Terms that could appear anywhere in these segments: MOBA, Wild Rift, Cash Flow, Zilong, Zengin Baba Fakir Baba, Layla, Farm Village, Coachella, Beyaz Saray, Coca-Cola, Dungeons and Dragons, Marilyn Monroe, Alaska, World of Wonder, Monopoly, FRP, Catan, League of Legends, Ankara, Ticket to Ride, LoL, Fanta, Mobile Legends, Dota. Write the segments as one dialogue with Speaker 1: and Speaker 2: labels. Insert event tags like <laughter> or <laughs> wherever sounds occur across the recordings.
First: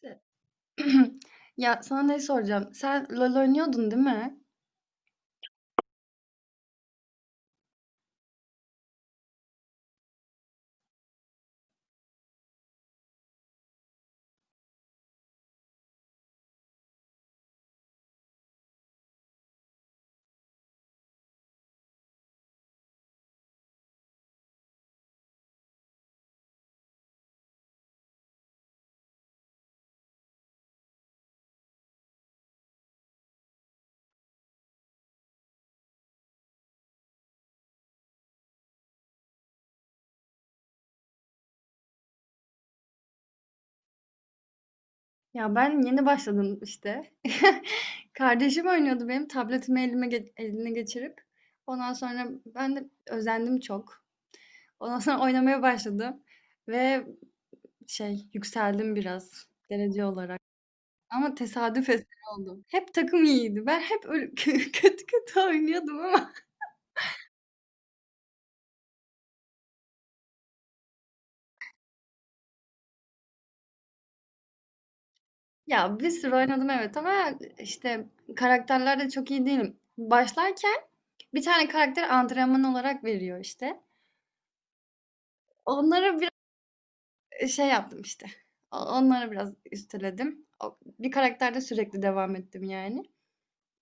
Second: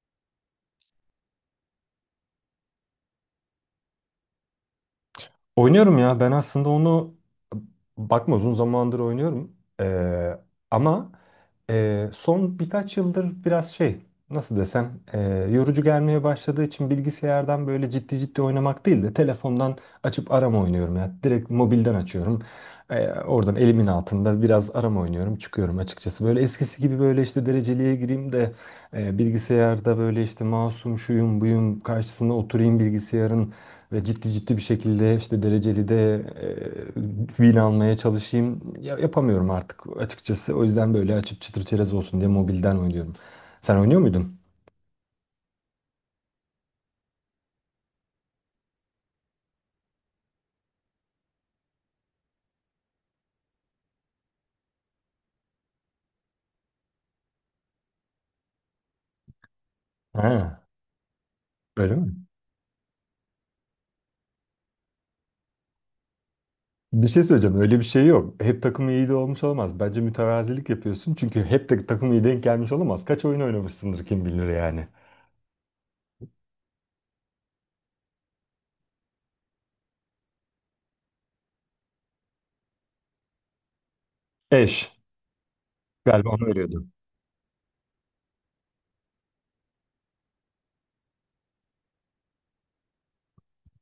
Speaker 1: Se <clears throat> Ya, sana ne soracağım? Sen LoL oynuyordun, değil mi?
Speaker 2: Oynuyorum ya. Ben aslında onu bakma uzun zamandır oynuyorum. Ee, ama son birkaç yıldır biraz şey nasıl desem yorucu gelmeye başladığı için bilgisayardan böyle ciddi ciddi oynamak değil de telefondan açıp arama oynuyorum ya. Direkt mobilden açıyorum. Oradan elimin altında biraz arama oynuyorum. Çıkıyorum açıkçası. Böyle eskisi gibi böyle işte dereceliğe gireyim de bilgisayarda böyle işte mouse'um şuyum buyum karşısına oturayım bilgisayarın ve ciddi ciddi bir şekilde işte dereceli de vin almaya çalışayım. Ya, yapamıyorum artık açıkçası. O yüzden böyle açıp çıtır çerez olsun diye mobilden oynuyorum. Sen oynuyor muydun?
Speaker 1: Ya, ben yeni başladım işte. <laughs> Kardeşim oynuyordu benim tabletimi elime ge eline geçirip. Ondan sonra ben de özendim çok. Ondan sonra <laughs> oynamaya başladım ve yükseldim biraz derece olarak.
Speaker 2: Ha,
Speaker 1: Ama tesadüf
Speaker 2: öyle
Speaker 1: eseri
Speaker 2: mi?
Speaker 1: oldu. Hep takım iyiydi. Ben hep öyle <laughs> kötü kötü oynuyordum ama.
Speaker 2: Bir şey söyleyeceğim. Öyle bir şey yok. Hep takım iyi de olmuş olamaz. Bence mütevazilik yapıyorsun. Çünkü hep de takım iyi denk gelmiş olamaz. Kaç oyun oynamışsındır kim bilir yani.
Speaker 1: Ya, bir sürü oynadım evet, ama işte karakterler de çok iyi değilim. Başlarken bir tane karakter antrenman olarak veriyor işte.
Speaker 2: Eş.
Speaker 1: Onlara
Speaker 2: Galiba
Speaker 1: bir
Speaker 2: onu veriyordun.
Speaker 1: şey yaptım işte. Onlara biraz üsteledim. Bir karakterde sürekli devam ettim yani.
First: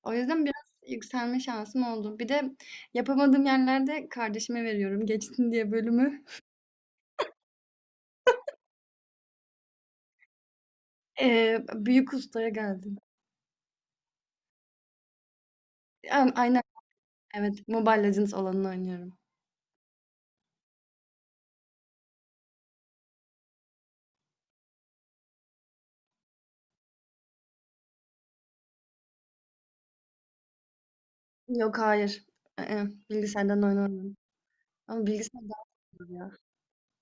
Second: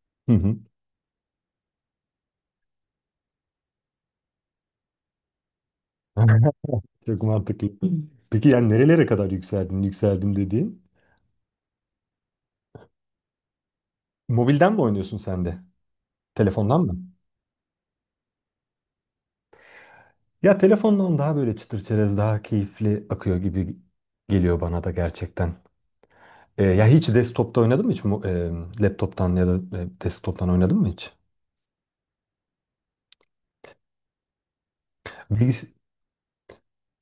Speaker 1: O
Speaker 2: Hı
Speaker 1: yüzden biraz
Speaker 2: hı.
Speaker 1: yükselme şansım oldu. Bir de yapamadığım yerlerde kardeşime veriyorum. Geçsin diye bölümü.
Speaker 2: <laughs> Çok mantıklı. Peki yani nerelere kadar yükseldin? Yükseldim dediğin.
Speaker 1: Büyük ustaya geldim.
Speaker 2: Mobilden mi oynuyorsun sen de?
Speaker 1: Aynen,
Speaker 2: Telefondan mı?
Speaker 1: evet. Mobile Legends olanını oynuyorum.
Speaker 2: Ya telefondan daha böyle çıtır çerez daha keyifli akıyor gibi geliyor bana da gerçekten. Ya hiç desktop'ta oynadın mı hiç? Laptop'tan ya da desktop'tan oynadın mı hiç?
Speaker 1: Yok, hayır. Bilgisayardan oyun oynamıyorum. Ama bilgisayar daha
Speaker 2: Bilgis
Speaker 1: iyi ya.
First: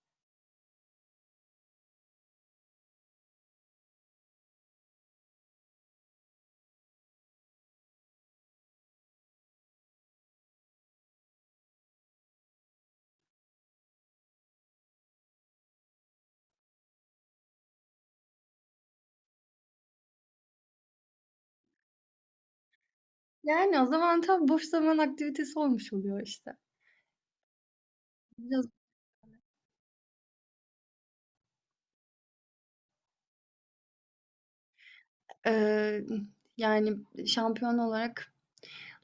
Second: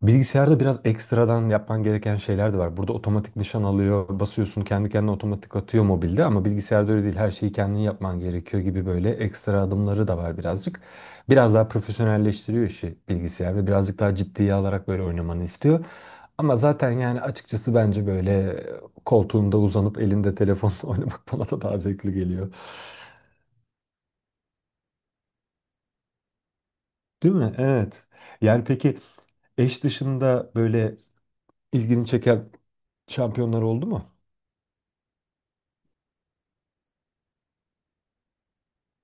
Speaker 2: Bilgisayarda biraz ekstradan yapman gereken şeyler de var. Burada otomatik nişan alıyor, basıyorsun kendi kendine otomatik atıyor mobilde ama bilgisayarda öyle değil. Her şeyi kendin yapman gerekiyor gibi böyle ekstra adımları da var birazcık. Biraz daha profesyonelleştiriyor işi bilgisayar ve birazcık daha ciddiye alarak böyle oynamanı istiyor. Ama zaten yani açıkçası bence böyle koltuğunda uzanıp elinde telefonla <laughs> oynamak bana da daha zevkli geliyor.
Speaker 1: Yani o zaman tam boş zaman aktivitesi olmuş oluyor işte.
Speaker 2: Değil mi? Evet. Yani
Speaker 1: Biraz...
Speaker 2: peki eş dışında böyle ilgini çeken şampiyonlar oldu mu?
Speaker 1: Eee, yani şampiyon olarak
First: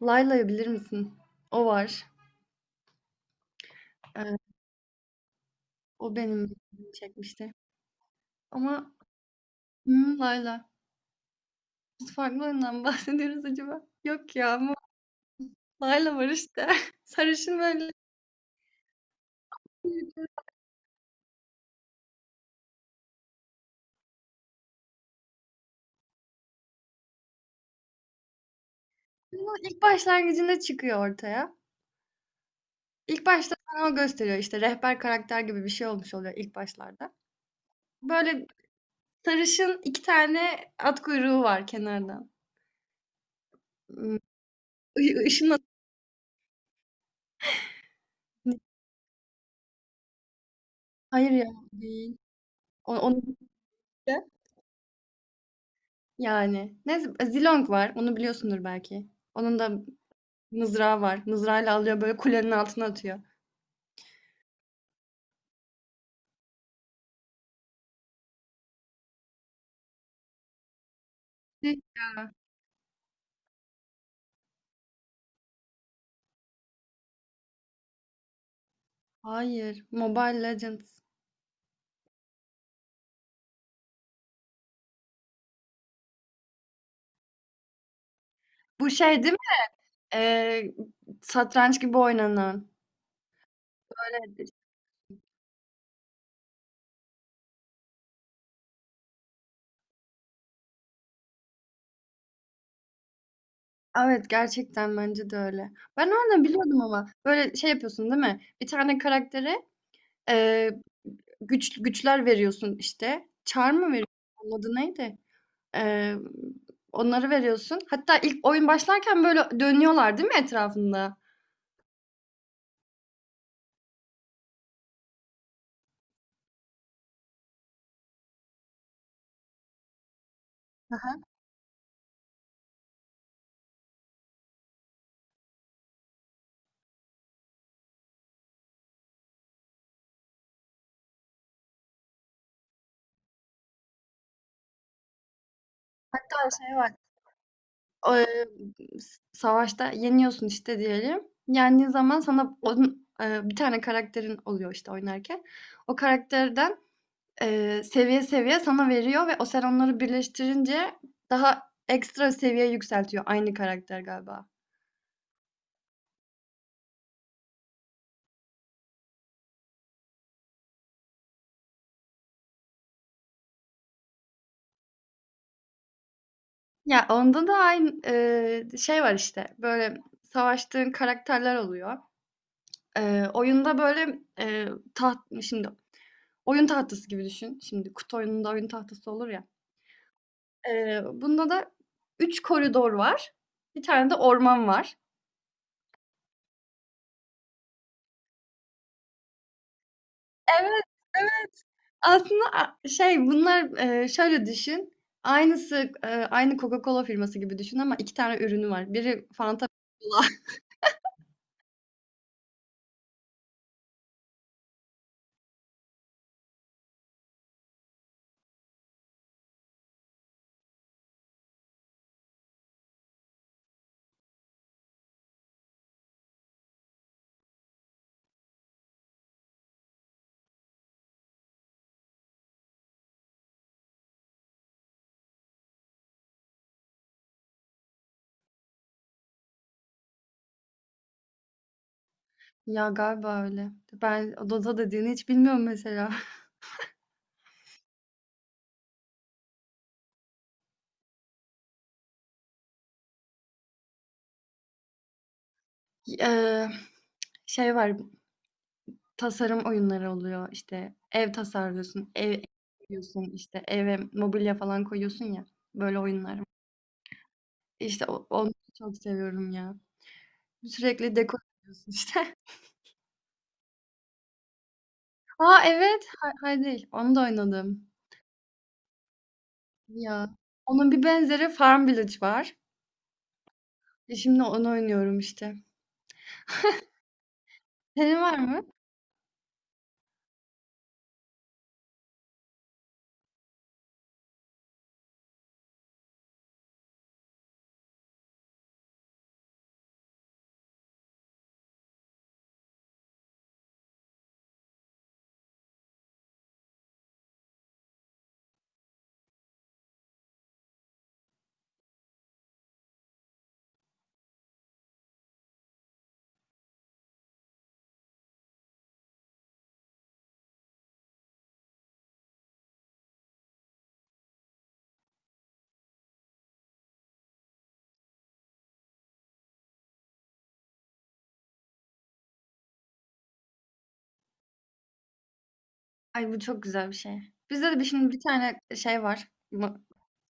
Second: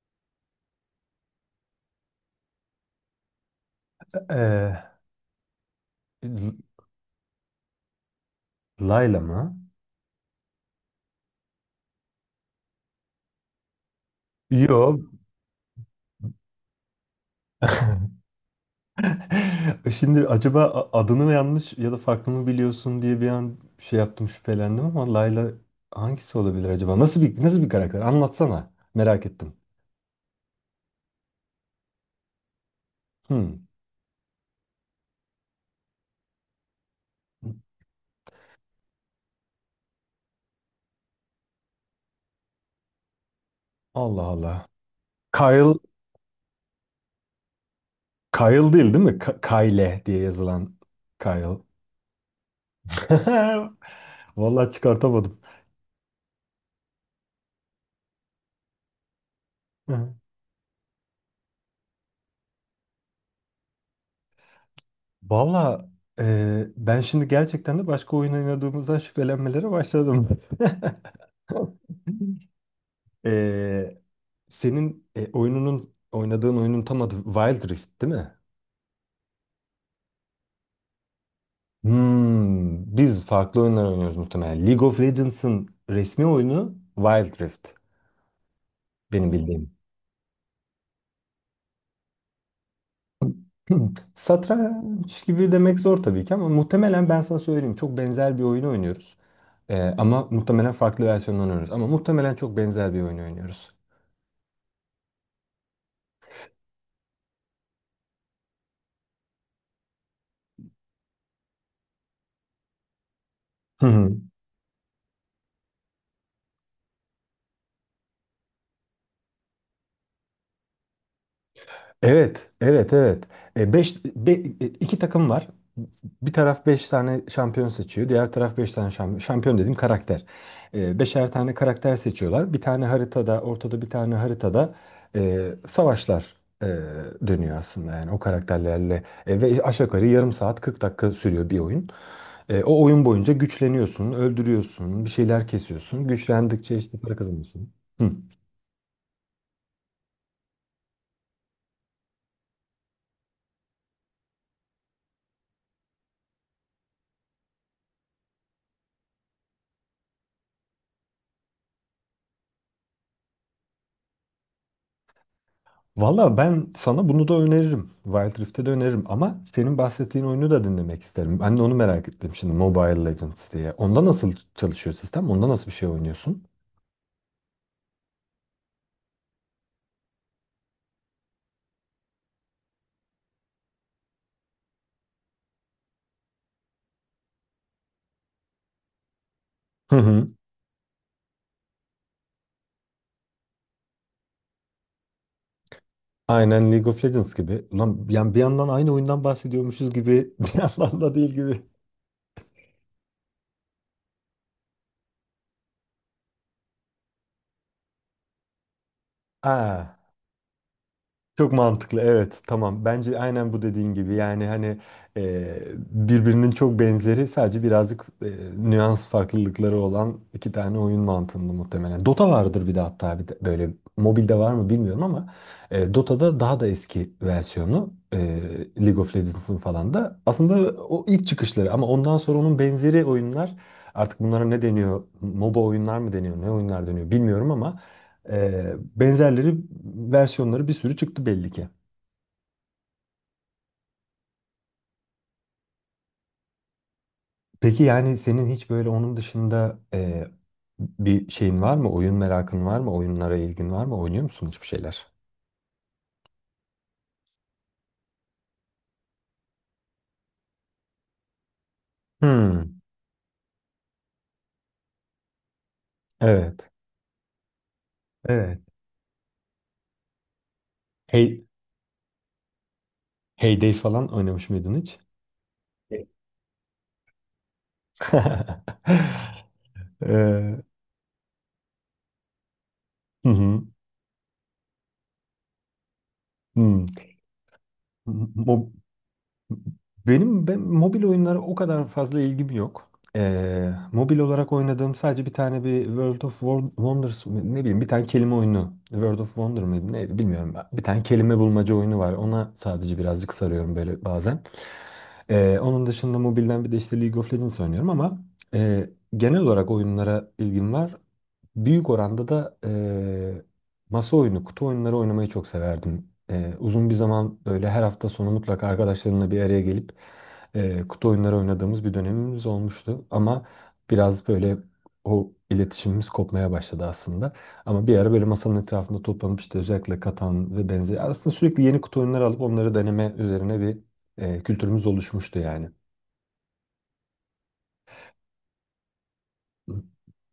Speaker 1: Layla'yı bilir misin? O var. Eee,
Speaker 2: Ee,
Speaker 1: O benim
Speaker 2: L-
Speaker 1: ilgimi çekmişti. Ama
Speaker 2: Layla mı?
Speaker 1: Layla. Biz farklı oyundan mı <laughs> bahsediyoruz acaba? Yok ya, ama
Speaker 2: Yo.
Speaker 1: Layla var işte. <laughs> Sarışın böyle.
Speaker 2: <laughs> Şimdi acaba adını mı yanlış ya da farklı mı biliyorsun diye bir an şey yaptım şüphelendim ama Layla hangisi olabilir acaba? Nasıl bir karakter? Anlatsana. Merak
Speaker 1: Ama
Speaker 2: ettim.
Speaker 1: ilk başlangıcında çıkıyor ortaya. İlk başta
Speaker 2: Hmm.
Speaker 1: sana o gösteriyor işte, rehber karakter gibi bir şey olmuş oluyor ilk başlarda. Böyle sarışın, iki tane at kuyruğu var kenardan. Hmm,
Speaker 2: Allah Allah.
Speaker 1: ı- ışın at-
Speaker 2: Kyle Kyle değil mi? Kyle diye yazılan
Speaker 1: Hayır ya,
Speaker 2: Kyle.
Speaker 1: değil. Onu...
Speaker 2: <laughs> Vallahi çıkartamadım.
Speaker 1: yani, neyse, Zilong var. Onu biliyorsundur belki. Onun da
Speaker 2: Hı.
Speaker 1: mızrağı var. Mızrağıyla alıyor böyle, kulenin altına atıyor.
Speaker 2: Vallahi ben şimdi gerçekten de başka oyun oynadığımızdan şüphelenmelere başladım. <laughs>
Speaker 1: Ne?
Speaker 2: <laughs> Ee, senin oynadığın oyunun tam adı Wild Rift değil mi?
Speaker 1: Hayır. Mobile Legends.
Speaker 2: Hmm, biz farklı oyunlar oynuyoruz muhtemelen. League of Legends'ın resmi oyunu Wild Rift
Speaker 1: Bu şey
Speaker 2: benim
Speaker 1: değil mi?
Speaker 2: bildiğim. <laughs>
Speaker 1: Ee, Satranç gibi oynanan.
Speaker 2: Hmm,
Speaker 1: Böyle,
Speaker 2: satranç gibi demek zor tabii ki ama muhtemelen ben sana söyleyeyim çok benzer bir oyunu oynuyoruz. Ama muhtemelen farklı versiyonlarını oynuyoruz. Ama muhtemelen çok benzer bir oyunu oynuyoruz.
Speaker 1: evet, gerçekten bence de öyle. Ben oradan biliyordum ama. Böyle şey yapıyorsun, değil mi? Bir tane karaktere ee, güçler veriyorsun işte. Çar mı veriyorsun?
Speaker 2: <laughs>
Speaker 1: Onun adı neydi? Emm, Onları veriyorsun. Hatta ilk oyun başlarken böyle dönüyorlar, değil mi, etrafında?
Speaker 2: Evet, evet, evet. E, beş, be- e, iki takım var. Bir taraf beş tane şampiyon seçiyor. Diğer taraf beş tane şampiyon. Şampiyon dediğim karakter.
Speaker 1: Hı
Speaker 2: E,
Speaker 1: hı.
Speaker 2: beşer tane karakter seçiyorlar. Ortada bir tane haritada savaşlar e, dönüyor aslında. Yani o karakterlerle. Ve aşağı yukarı yarım saat 40 dakika sürüyor bir oyun. O oyun boyunca güçleniyorsun, öldürüyorsun, bir şeyler kesiyorsun.
Speaker 1: Hatta şey
Speaker 2: Güçlendikçe
Speaker 1: var,
Speaker 2: işte para kazanıyorsun. Hı.
Speaker 1: emm, s savaşta yeniyorsun işte diyelim. Yendiğin zaman sana onun, bir tane karakterin oluyor işte oynarken. O karakterden, seviye seviye sana veriyor ve sen onları birleştirince daha ekstra seviye yükseltiyor aynı karakter galiba.
Speaker 2: Valla ben sana bunu da öneririm. Wild Rift'e de öneririm ama senin bahsettiğin oyunu da dinlemek isterim. Ben de onu merak ettim şimdi Mobile Legends diye. Onda nasıl çalışıyor sistem? Onda nasıl bir şey oynuyorsun?
Speaker 1: Ya onda da aynı, şey var işte, böyle savaştığın karakterler oluyor. Oyunda böyle, şimdi oyun tahtası gibi düşün. Şimdi kutu oyununda oyun tahtası olur ya.
Speaker 2: Hı hı.
Speaker 1: Bunda da 3 koridor var. Bir tane de orman var.
Speaker 2: Aynen League of Legends gibi. Ulan yani bir yandan aynı oyundan bahsediyormuşuz gibi <laughs> bir
Speaker 1: Evet,
Speaker 2: yandan da değil
Speaker 1: evet.
Speaker 2: gibi.
Speaker 1: Aslında şey bunlar, şöyle düşün, aynısı, aynı Coca-Cola firması gibi düşün, ama 2 tane ürünü var. Biri Fanta,
Speaker 2: Aa.
Speaker 1: biri Cola. <laughs>
Speaker 2: Çok mantıklı, evet, tamam, bence aynen bu dediğin gibi yani hani e, birbirinin çok benzeri sadece birazcık nüans farklılıkları olan iki tane oyun mantığında muhtemelen. Dota vardır bir de hatta bir de böyle mobilde var mı bilmiyorum ama Dota'da daha da eski versiyonu League of Legends'ın falan da aslında o ilk çıkışları ama ondan sonra onun benzeri oyunlar artık bunlara ne deniyor, MOBA oyunlar mı deniyor ne oyunlar deniyor bilmiyorum ama benzerleri versiyonları bir sürü çıktı belli ki.
Speaker 1: Ya, galiba öyle. Ben Dota dediğini hiç bilmiyorum mesela.
Speaker 2: Peki yani senin hiç böyle onun dışında bir şeyin var mı? Oyun merakın var mı? Oyunlara ilgin var mı? Oynuyor musun hiçbir şeyler?
Speaker 1: <laughs> Eee, Şey var. Tasarım oyunları oluyor, işte ev tasarlıyorsun, ev
Speaker 2: Hmm,
Speaker 1: yapıyorsun, işte eve mobilya falan koyuyorsun ya, böyle oyunlar var.
Speaker 2: evet.
Speaker 1: İşte onu
Speaker 2: Evet.
Speaker 1: çok seviyorum ya. Sürekli dekor
Speaker 2: Hey,
Speaker 1: yapıyorsun işte.
Speaker 2: Heyday falan oynamış mıydın hiç?
Speaker 1: <laughs> A, evet! Hay Hay değil, onu da oynadım.
Speaker 2: <laughs>
Speaker 1: Ya,
Speaker 2: Ee,
Speaker 1: onun bir benzeri Farm Village var.
Speaker 2: hı hı.
Speaker 1: Şimdi onu oynuyorum işte.
Speaker 2: Hmm.
Speaker 1: Senin var
Speaker 2: Mo-
Speaker 1: mı?
Speaker 2: ben mobil oyunlara o kadar fazla ilgim yok. Mobil olarak oynadığım sadece bir tane bir World of Wonders ne bileyim bir tane kelime oyunu. World of Wonder mıydı neydi bilmiyorum. Bir tane kelime bulmaca oyunu var. Ona sadece birazcık sarıyorum böyle bazen. Onun dışında mobilden bir de işte League of Legends oynuyorum ama e, genel olarak oyunlara ilgim var. Büyük oranda da masa oyunu, kutu oyunları oynamayı çok severdim. Uzun bir zaman böyle her hafta sonu mutlaka arkadaşlarımla bir araya gelip kutu oyunları oynadığımız bir dönemimiz olmuştu. Ama biraz böyle o iletişimimiz kopmaya başladı aslında. Ama bir ara böyle masanın etrafında toplanıp işte özellikle Katan ve benzeri aslında sürekli yeni kutu oyunları alıp onları deneme üzerine bir kültürümüz oluşmuştu yani.
Speaker 1: Ay, bu çok güzel bir şey. Bizde de şimdi bir tane şey var,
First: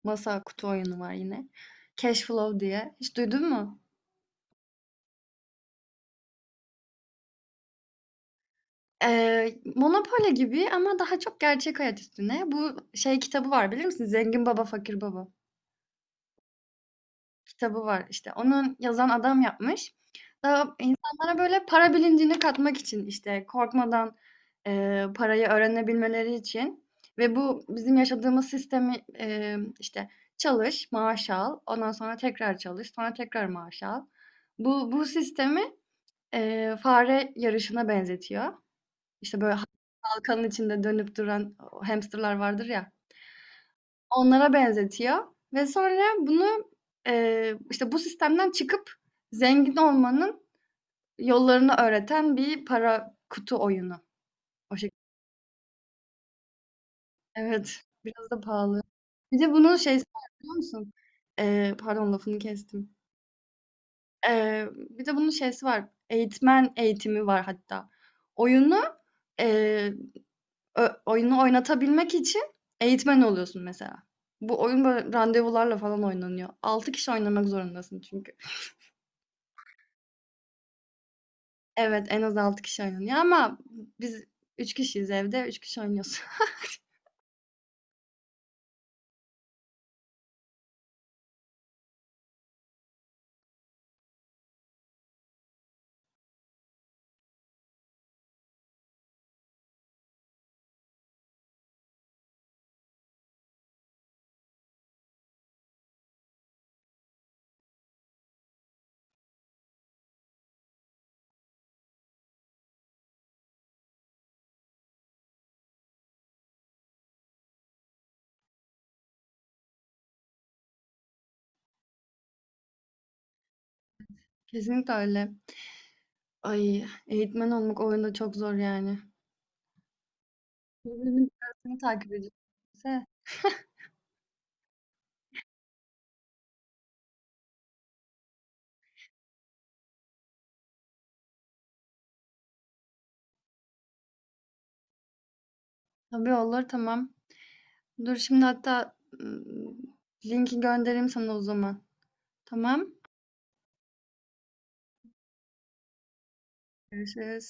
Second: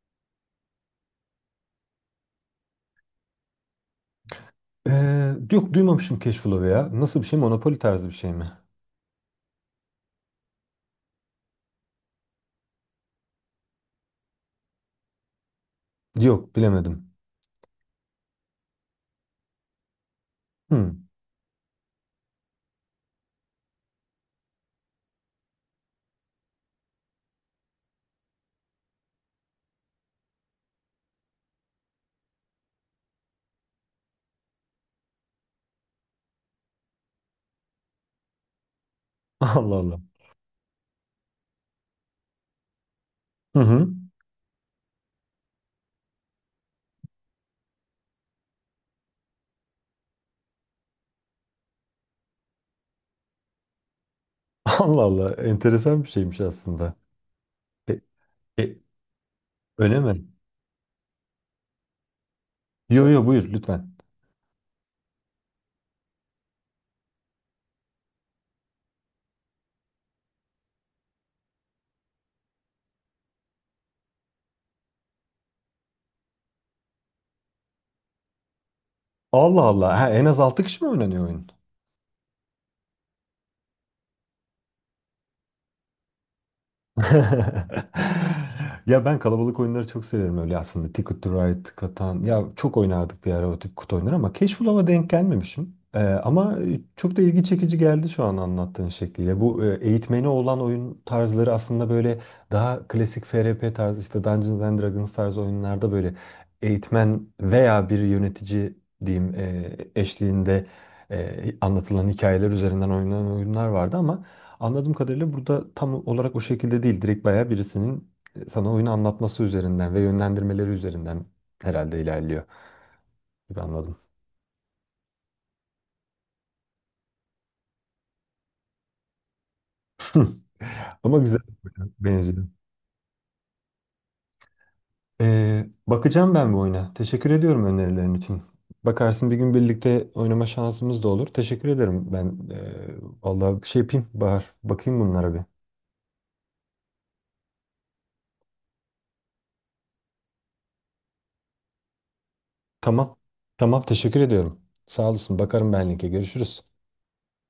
Speaker 1: masa, kutu oyunu var yine. Cash Flow diye. Hiç duydun mu?
Speaker 2: Yok, duymamışım Cash Flow'u ya. Nasıl bir şey? Monopoly tarzı bir şey mi?
Speaker 1: Monopoly gibi ama daha çok gerçek hayat üstüne. Bu şey, kitabı var, bilir misin? Zengin Baba Fakir Baba
Speaker 2: Yok bilemedim.
Speaker 1: kitabı var. İşte onun yazan adam yapmış. Daha
Speaker 2: Hmm.
Speaker 1: insanlara böyle para bilincini katmak için, işte korkmadan parayı öğrenebilmeleri için, ve bu bizim yaşadığımız sistemi işte çalış, maaş al, ondan sonra tekrar çalış, sonra tekrar maaş al. Bu sistemi fare yarışına benzetiyor. İşte böyle
Speaker 2: Allah Allah.
Speaker 1: bakanın içinde dönüp duran o hamsterlar vardır ya,
Speaker 2: Hı hı.
Speaker 1: onlara benzetiyor ve sonra bunu, işte, bu sistemden çıkıp zengin olmanın yollarını öğreten bir para kutu oyunu. O şekilde.
Speaker 2: Allah Allah. Enteresan bir şeymiş aslında.
Speaker 1: Evet,
Speaker 2: E,
Speaker 1: biraz da
Speaker 2: e,
Speaker 1: pahalı. Bir de bunun
Speaker 2: öyle
Speaker 1: şeysi var,
Speaker 2: mi?
Speaker 1: biliyor musun? Pardon, lafını kestim.
Speaker 2: Yo, yo, buyur lütfen.
Speaker 1: Bir de bunun şeysi var, eğitmen eğitimi var hatta. Oyunu, eee oyunu oynatabilmek için eğitmen oluyorsun mesela. Bu oyun böyle randevularla falan oynanıyor. 6 kişi oynamak zorundasın çünkü.
Speaker 2: Allah Allah. Ha, en az 6 kişi mi oynanıyor oyun?
Speaker 1: Evet, en az 6 kişi oynanıyor, ama biz 3 kişiyiz evde, 3 kişi oynuyoruz. <laughs>
Speaker 2: <laughs> Ya ben kalabalık oyunları çok severim öyle aslında. Ticket to Ride, Catan. Ya çok oynardık bir ara o tip kutu oyunları ama Cashflow'a denk gelmemişim. Ama çok da ilgi çekici geldi şu an anlattığın şekliyle. Bu eğitmeni olan oyun tarzları aslında böyle daha klasik FRP tarzı işte Dungeons and Dragons tarzı oyunlarda böyle eğitmen veya bir yönetici diyeyim eşliğinde anlatılan hikayeler üzerinden oynanan oyunlar vardı ama anladığım kadarıyla burada tam olarak o şekilde değil. Direkt bayağı birisinin sana oyunu anlatması üzerinden ve yönlendirmeleri üzerinden herhalde ilerliyor gibi anladım.
Speaker 1: Kesinlikle öyle. Ay, eğitmen olmak oyunda çok zor yani.
Speaker 2: <laughs> Ama
Speaker 1: Birbirinin
Speaker 2: güzel bir
Speaker 1: arasını
Speaker 2: oyuna
Speaker 1: takip
Speaker 2: benziyor.
Speaker 1: edecekse.
Speaker 2: Bakacağım ben bu oyuna. Teşekkür ediyorum önerilerin için. Bakarsın bir gün birlikte oynama şansımız da olur. Teşekkür ederim ben. Vallahi bir şey yapayım Bahar. Bakayım bunlara bir.
Speaker 1: Tabii, olur, tamam. Dur, şimdi hatta linki göndereyim sana o zaman. Tamam.
Speaker 2: Tamam. Tamam, teşekkür ediyorum. Sağ olasın. Bakarım ben linke. Görüşürüz.
Speaker 1: Görüşürüz.